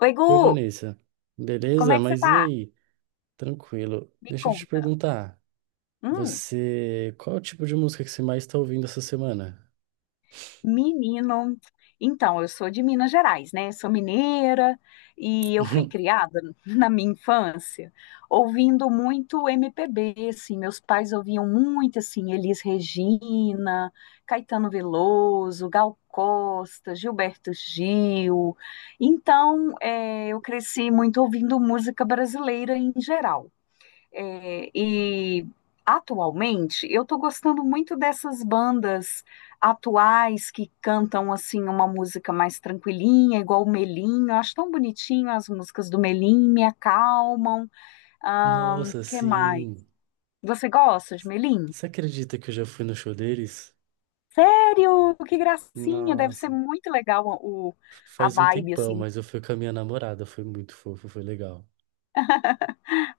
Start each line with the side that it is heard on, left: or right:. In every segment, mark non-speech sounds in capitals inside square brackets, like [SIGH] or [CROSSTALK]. left: Oi,
right: Oi,
left: Gu!
right: Vanessa.
left: Como
right: Beleza?
left: é que você
right: Mas e
left: tá?
right: aí? Tranquilo.
left: Me
right: Deixa eu te
left: conta.
right: perguntar,
left: Hum,
right: você, qual é o tipo de música que você mais está ouvindo essa semana?
left: menino. Então, eu sou de Minas Gerais, né? Sou mineira e eu fui
right: [LAUGHS]
left: criada [LAUGHS] na minha infância ouvindo muito MPB, assim. Meus pais ouviam muito, assim, Elis Regina, Caetano Veloso, Gal Costa, Gilberto Gil. Então, eu cresci muito ouvindo música brasileira em geral. É, e atualmente eu estou gostando muito dessas bandas atuais que cantam assim uma música mais tranquilinha, igual o Melim. Eu acho tão bonitinho as músicas do Melim, me acalmam.
right: Nossa,
left: Que mais?
right: sim.
left: Você gosta de Melim?
right: Você acredita que eu já fui no show deles?
left: Sério? Que gracinha! Deve ser
right: Nossa,
left: muito legal o, a
right: faz um
left: vibe
right: tempão,
left: assim.
right: mas eu fui com a minha namorada, foi muito fofo, foi legal.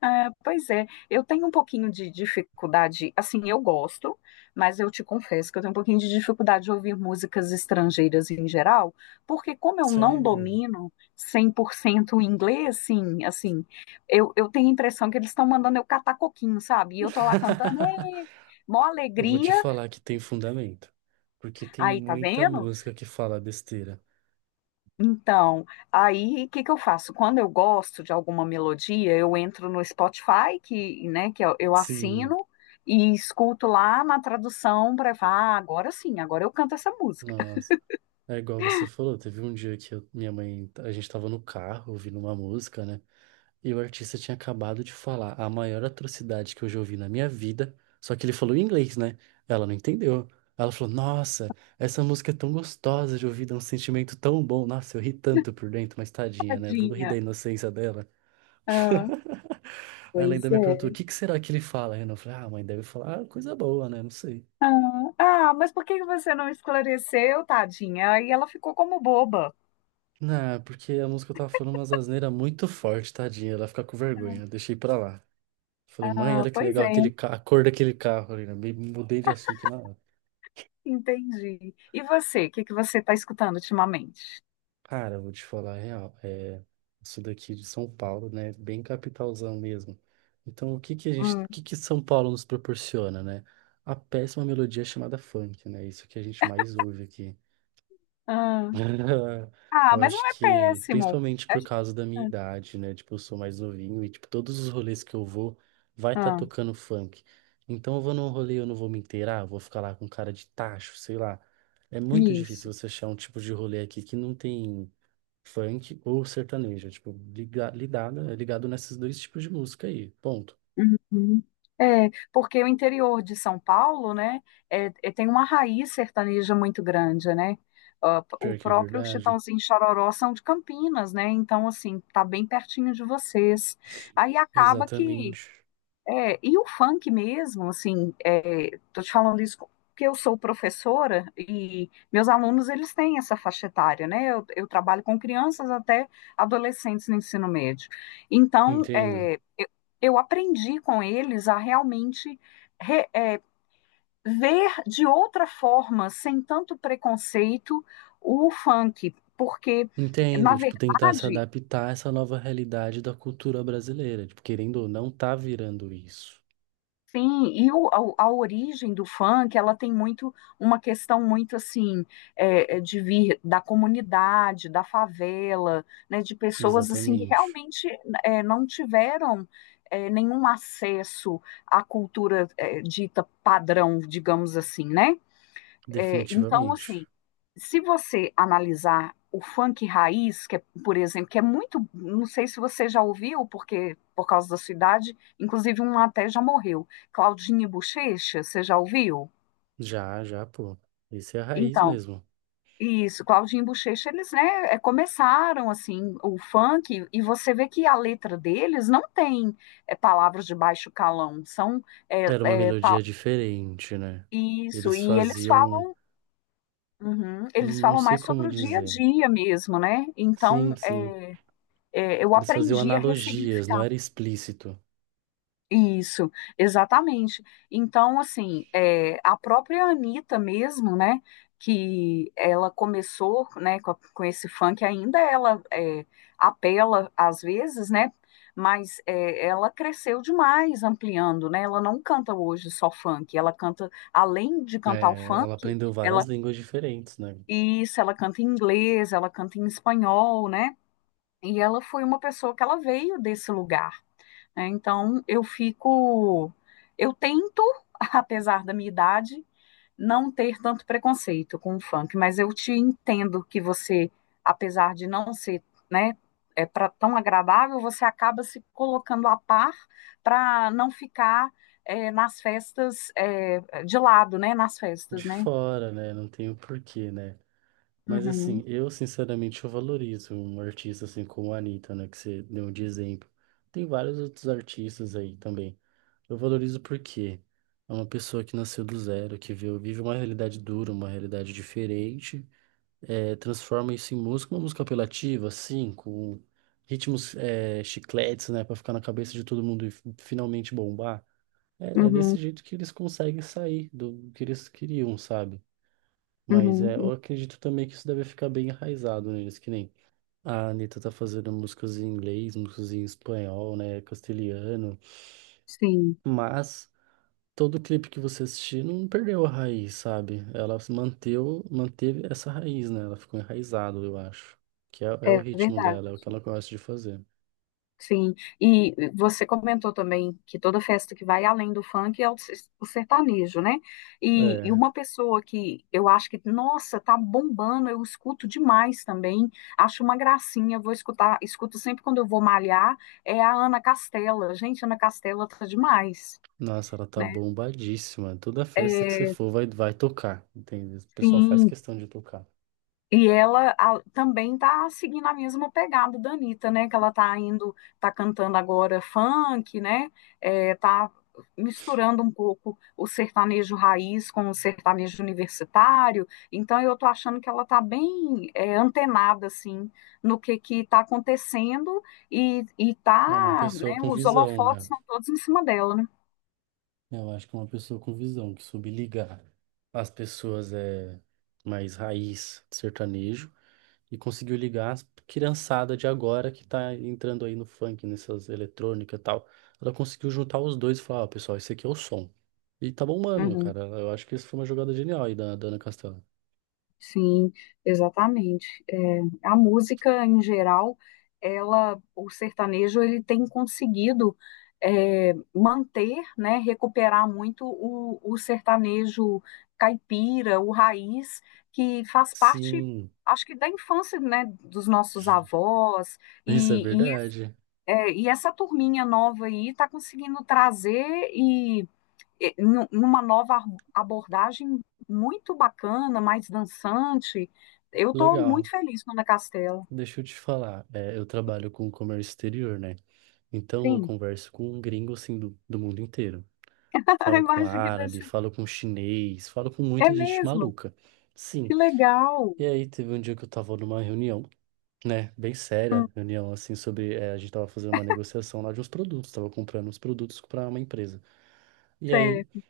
left: É, pois é, eu tenho um pouquinho de dificuldade, assim, eu gosto, mas eu te confesso que eu tenho um pouquinho de dificuldade de ouvir músicas estrangeiras em geral, porque como eu não
right: Sério?
left: domino 100% o inglês, sim, assim, eu tenho a impressão que eles estão mandando eu catar coquinho, sabe? E eu tô lá cantando,
right: [LAUGHS]
left: "Ê, mó
right: Eu vou te
left: alegria,
right: falar que tem fundamento, porque tem
left: aí, tá
right: muita
left: vendo?"
right: música que fala besteira.
left: Então, aí o que que eu faço? Quando eu gosto de alguma melodia, eu entro no Spotify, que, né, que eu
right: Sim,
left: assino e escuto lá na tradução para falar, ah, agora sim, agora eu canto essa música.
right: nossa. É igual você falou, teve um dia que minha mãe, a gente tava no carro ouvindo uma música, né? E o artista tinha acabado de falar a maior atrocidade que eu já ouvi na minha vida, só que ele falou em inglês, né? Ela não entendeu. Ela falou: Nossa, essa música é tão gostosa de ouvir, dá um sentimento tão bom. Nossa, eu ri tanto
left: [LAUGHS]
right: por dentro, mas tadinha, né? Vou rir
left: Tadinha.
right: da inocência dela.
left: Ah,
right: Ela
left: pois
right: ainda me perguntou: O
left: é.
right: que que será que ele fala, Renan? Eu falei: Ah, mãe, deve falar coisa boa, né? Não sei.
left: Ah, ah, mas por que que você não esclareceu, tadinha? Aí ela ficou como boba.
right: Não, porque a música tava falando umas asneiras muito forte, tadinha. Ela fica com vergonha, eu deixei pra lá. Falei: mãe,
left: Ah,
right: olha que
left: pois
right: legal
left: é,
right: aquele a cor daquele carro ali, né? Mudei de assunto na hora.
left: entendi. E você, o que que você está escutando ultimamente?
right: Cara, eu vou te falar a real. É, isso daqui de São Paulo, né? Bem capitalzão mesmo. Então, o
left: Hum,
right: que que São Paulo nos proporciona, né? A péssima melodia chamada funk, né? Isso que a gente mais ouve aqui.
left: ah,
right: [LAUGHS]
left: ah,
right: Eu
left: mas
right: acho
left: não é
right: que,
left: péssimo.
right: principalmente
left: A-
right: por causa da minha
left: ah.
right: idade, né? Tipo, eu sou mais novinho e, tipo, todos os rolês que eu vou, vai estar
left: Ah.
right: tocando funk. Então, eu vou num rolê, eu não vou me inteirar, vou ficar lá com cara de tacho, sei lá. É muito
left: Isso.
right: difícil você achar um tipo de rolê aqui que não tem funk ou sertanejo. É, tipo, é ligado nesses dois tipos de música aí. Ponto.
left: Uhum. É, porque o interior de São Paulo, né, tem uma raiz sertaneja muito grande, né? Ah, p- o
right: Pior que é
left: próprio
right: verdade.
left: Chitãozinho e Chororó são de Campinas, né? Então, assim, tá bem pertinho de vocês. Aí acaba que.
right: Exatamente.
left: É, e o funk mesmo, assim, tô te falando isso porque eu sou professora e meus alunos, eles têm essa faixa etária, né? Eu trabalho com crianças até adolescentes no ensino médio. Então,
right: Entendo.
left: eu aprendi com eles a realmente re- é, ver de outra forma, sem tanto preconceito, o funk, porque, na
right: Entendo, tipo, tentar se
left: verdade,
right: adaptar a essa nova realidade da cultura brasileira, tipo, querendo ou não, tá virando isso.
left: sim, a origem do funk, ela tem muito, uma questão muito assim, de vir da comunidade, da favela, né, de pessoas assim que
right: Exatamente.
left: realmente não tiveram nenhum acesso à cultura, dita padrão, digamos assim, né? É, então,
right: Definitivamente.
left: assim, se você analisar o funk raiz, que é, por exemplo, que é muito, não sei se você já ouviu, porque por causa da sua idade, inclusive um até já morreu, Claudinho e Bochecha, você já ouviu?
right: Já, já, pô. Esse é a raiz
left: Então,
right: mesmo.
left: isso, Claudinho e Bochecha, eles, né, começaram, assim, o funk, e você vê que a letra deles não tem palavras de baixo calão, são
right: Era uma
left: é, pa-
right: melodia diferente, né?
left: isso,
right: Eles
left: e eles
right: faziam,
left: falam. Uhum. Eles
right: não
left: falam
right: sei
left: mais
right: como
left: sobre o dia a
right: dizer.
left: dia mesmo, né?
right: Sim,
left: Então,
right: sim.
left: eu
right: Eles faziam
left: aprendi a
right: analogias, não
left: ressignificar.
right: era explícito.
left: Isso, exatamente. Então, assim, é, a própria Anitta mesmo, né? Que ela começou, né, com esse funk, ainda ela apela às vezes, né? Mas é, ela cresceu demais ampliando, né? Ela não canta hoje só funk, ela canta, além de cantar o
right: É, ela
left: funk,
right: aprendeu várias
left: ela.
right: línguas diferentes, né?
left: Isso, ela canta em inglês, ela canta em espanhol, né? E ela foi uma pessoa que ela veio desse lugar, né? Então eu fico, eu tento, [LAUGHS] apesar da minha idade, não ter tanto preconceito com o funk, mas eu te entendo que você, apesar de não ser, né, é para tão agradável, você acaba se colocando a par para não ficar nas festas, de lado, né? Nas
right: De
left: festas, né?
right: fora, né? Não tem o porquê, né? Mas assim,
left: Uhum,
right: eu sinceramente eu valorizo um artista assim como a Anitta, né, que você deu de exemplo. Tem vários outros artistas aí também. Eu valorizo porque é uma pessoa que nasceu do zero, que vive uma realidade dura, uma realidade diferente, é, transforma isso em música, uma música apelativa, assim, com ritmos é, chicletes, né, pra ficar na cabeça de todo mundo e finalmente bombar. É desse
left: uhum,
right: jeito que eles conseguem sair do que eles queriam, sabe? Mas é, eu
left: uhum.
right: acredito também que isso deve ficar bem enraizado neles, que nem a Anitta tá fazendo músicas em inglês, músicas em espanhol, né, castelhano,
left: Sim,
right: mas todo clipe que você assistir não perdeu a raiz, sabe? Ela se manteve essa raiz, né? Ela ficou enraizada, eu acho. Que é o
left: é
right: ritmo
left: verdade.
right: dela, é o que ela gosta de fazer.
left: Sim. E você comentou também que toda festa que vai além do funk é o sertanejo, né? E
right: É,
left: uma pessoa que eu acho que, nossa, tá bombando, eu escuto demais também, acho uma gracinha, vou escutar, escuto sempre quando eu vou malhar, é a Ana Castela. Gente, Ana Castela tá demais,
right: nossa, ela tá
left: né?
right: bombadíssima. Toda festa que você
left: É,
right: for vai, vai tocar, entende? O pessoal faz
left: sim.
right: questão de tocar.
left: E ela também tá seguindo a mesma pegada da Anitta, né? Que ela tá indo, tá cantando agora funk, né? É, tá misturando um pouco o sertanejo raiz com o sertanejo universitário. Então eu tô achando que ela tá bem antenada, assim, no que tá acontecendo e
right: É uma
left: tá,
right: pessoa
left: né?
right: com
left: Os
right: visão,
left: holofotes
right: né?
left: estão todos em cima dela, né?
right: Eu acho que uma pessoa com visão, que soube ligar as pessoas é mais raiz sertanejo e conseguiu ligar as criançada de agora que tá entrando aí no funk, nessas eletrônicas e tal. Ela conseguiu juntar os dois e falar: ó, pessoal, esse aqui é o som. E tá bombando,
left: Uhum.
right: cara. Eu acho que isso foi uma jogada genial aí da, da Ana Castela.
left: Sim, exatamente. É, a música em geral, ela, o sertanejo, ele tem conseguido manter, né, recuperar muito o sertanejo caipira, o raiz, que faz parte,
right: Sim,
left: acho que da infância, né, dos nossos avós
right: isso é
left: e, e,
right: verdade.
left: e essa turminha nova aí está conseguindo trazer eh, numa nova abordagem muito bacana, mais dançante. Eu estou
right: Legal.
left: muito feliz com a Ana Castela.
right: Deixa eu te falar. Eu trabalho com comércio exterior, né? Então eu
left: Sim,
right: converso com gringos assim do mundo inteiro.
left: [LAUGHS] a
right: Falo com
left: imagem que deve
right: árabe,
left: ser.
right: falo com chinês, falo com
left: É
right: muita gente
left: mesmo,
right: maluca. Sim.
left: que legal.
right: E aí teve um dia que eu tava numa reunião, né? Bem séria,
left: Hum,
right: reunião assim sobre. A gente tava fazendo uma negociação lá de uns produtos, tava comprando uns produtos pra uma empresa. E aí
left: certo.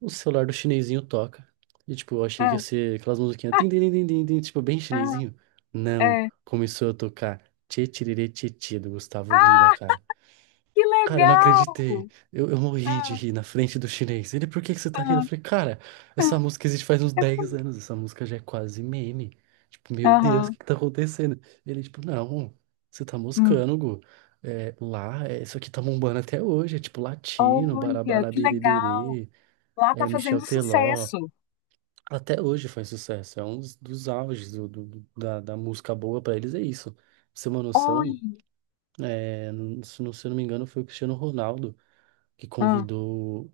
right: o celular do chinesinho toca. E tipo, eu achei que ia
left: Ah,
right: ser aquelas musiquinhas, tim, tim, tim, tim, tim, tim, tipo, bem
left: ah,
right: chinesinho. Não,
left: é.
right: começou a tocar Tchê Tchiriri Tchê Tchê do Gustavo Lima,
left: Ah,
right: cara.
left: que
right: Cara, eu não
left: legal!
right: acreditei. Eu morri de
left: Ah,
right: rir na frente do chinês. Ele: por que que você tá rindo? Eu
left: ah,
right: falei: cara, essa
left: ah,
right: música existe faz uns
left: é
right: dez
left: bonito.
right: anos. Essa música já é quase meme. Tipo, meu Deus, o
left: Aham,
right: que que tá acontecendo? Ele, tipo: não, você tá
left: hum.
right: moscando, Gu. É, lá, é, isso aqui tá bombando até hoje. É tipo latino,
left: Olha,
right: Barabara
left: que legal!
right: Beriberi,
left: Lá tá
right: é Michel
left: fazendo
right: Teló.
left: sucesso.
right: Até hoje faz sucesso. É um dos auges da música boa pra eles, é isso. Pra você ter uma noção,
left: Olha.
right: é, se eu não me engano, foi o Cristiano Ronaldo que
left: Ah.
right: convidou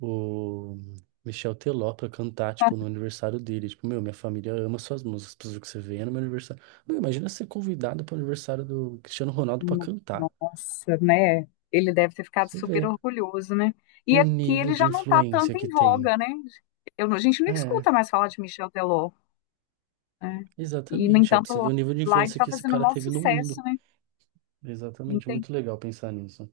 right: o Michel Teló pra cantar, tipo, no aniversário dele. Tipo, meu, minha família ama suas músicas, precisa que você venha no meu aniversário. Meu, imagina ser convidado pro aniversário do Cristiano Ronaldo pra
left: No-
right: cantar.
left: Nossa, né? Ele deve ter ficado
right: Você
left: super
right: vê
left: orgulhoso, né? E
right: o
left: aqui
right: nível
left: ele
right: de
left: já não tá tanto
right: influência que
left: em
right: tem.
left: voga, né? Eu, não- a gente não
right: É,
left: escuta mais falar de Michel Teló, né? E, no
right: exatamente. É
left: entanto,
right: possível
left: lá,
right: o nível de
left: lá ele
right: influência
left: tá
right: que esse
left: fazendo o
right: cara
left: maior
right: teve no mundo.
left: sucesso, né? Não.
right: Exatamente, muito legal pensar nisso.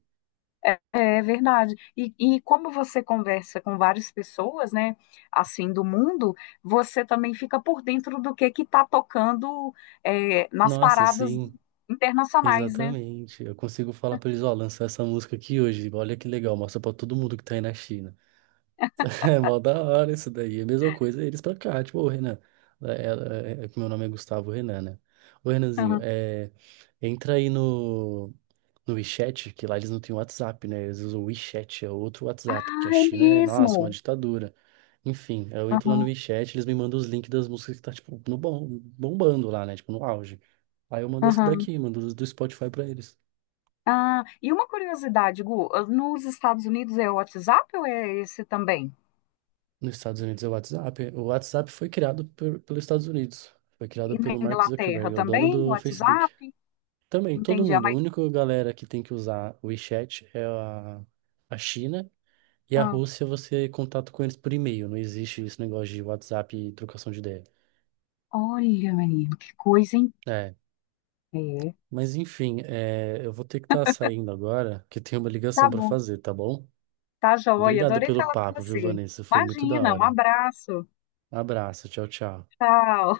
left: É, é verdade. E como você conversa com várias pessoas, né? Assim, do mundo, você também fica por dentro do que está tocando nas
right: Nossa,
left: paradas
right: sim,
left: internacionais, né?
right: exatamente. Eu consigo falar pra eles: ó, lançar essa música aqui hoje. Olha que legal, mostra pra todo mundo que tá aí na China. [LAUGHS] É mó da hora isso daí. É a mesma coisa eles pra cá. Tipo: ô Renan. É, é que meu nome é Gustavo Renan, né? Ô Renanzinho,
left: Aham.
right: entra aí no WeChat, que lá eles não têm WhatsApp, né? Eles usam o WeChat, é outro
left: Ah,
right: WhatsApp, porque a
left: é
right: China é, nossa, uma
left: mesmo?
right: ditadura. Enfim, eu entro lá no
left: Aham,
right: WeChat, eles me mandam os links das músicas que tá, tipo, no bom, bombando lá, né? Tipo, no auge. Aí eu mando as
left: aham.
right: daqui, mando os do Spotify pra eles.
left: Ah, e uma curiosidade, Gu, ah, nos Estados Unidos é o WhatsApp ou é esse também?
right: Nos Estados Unidos é o WhatsApp. O WhatsApp foi criado pelos Estados Unidos. Foi criado
left: E na
right: pelo Mark Zuckerberg,
left: Inglaterra
right: é o dono
left: também, o
right: do Facebook.
left: WhatsApp?
right: Também, todo
left: Entendi. Ah,
right: mundo. A
left: mas,
right: única galera que tem que usar o WeChat é a China. E a
left: ah,
right: Rússia, você contato com eles por e-mail. Não existe esse negócio de WhatsApp e trocação de ideia.
left: olha, menino, que coisa, hein?
right: É.
left: É,
right: Mas enfim, eu vou ter que estar saindo agora, que tem uma
left: tá
right: ligação para
left: bom,
right: fazer, tá bom?
left: tá joia,
right: Obrigado
left: adorei
right: pelo
left: falar com
right: papo, viu,
left: você.
right: Vanessa? Foi muito da
left: Imagina, um
right: hora.
left: abraço,
right: Abraço, tchau, tchau.
left: tchau.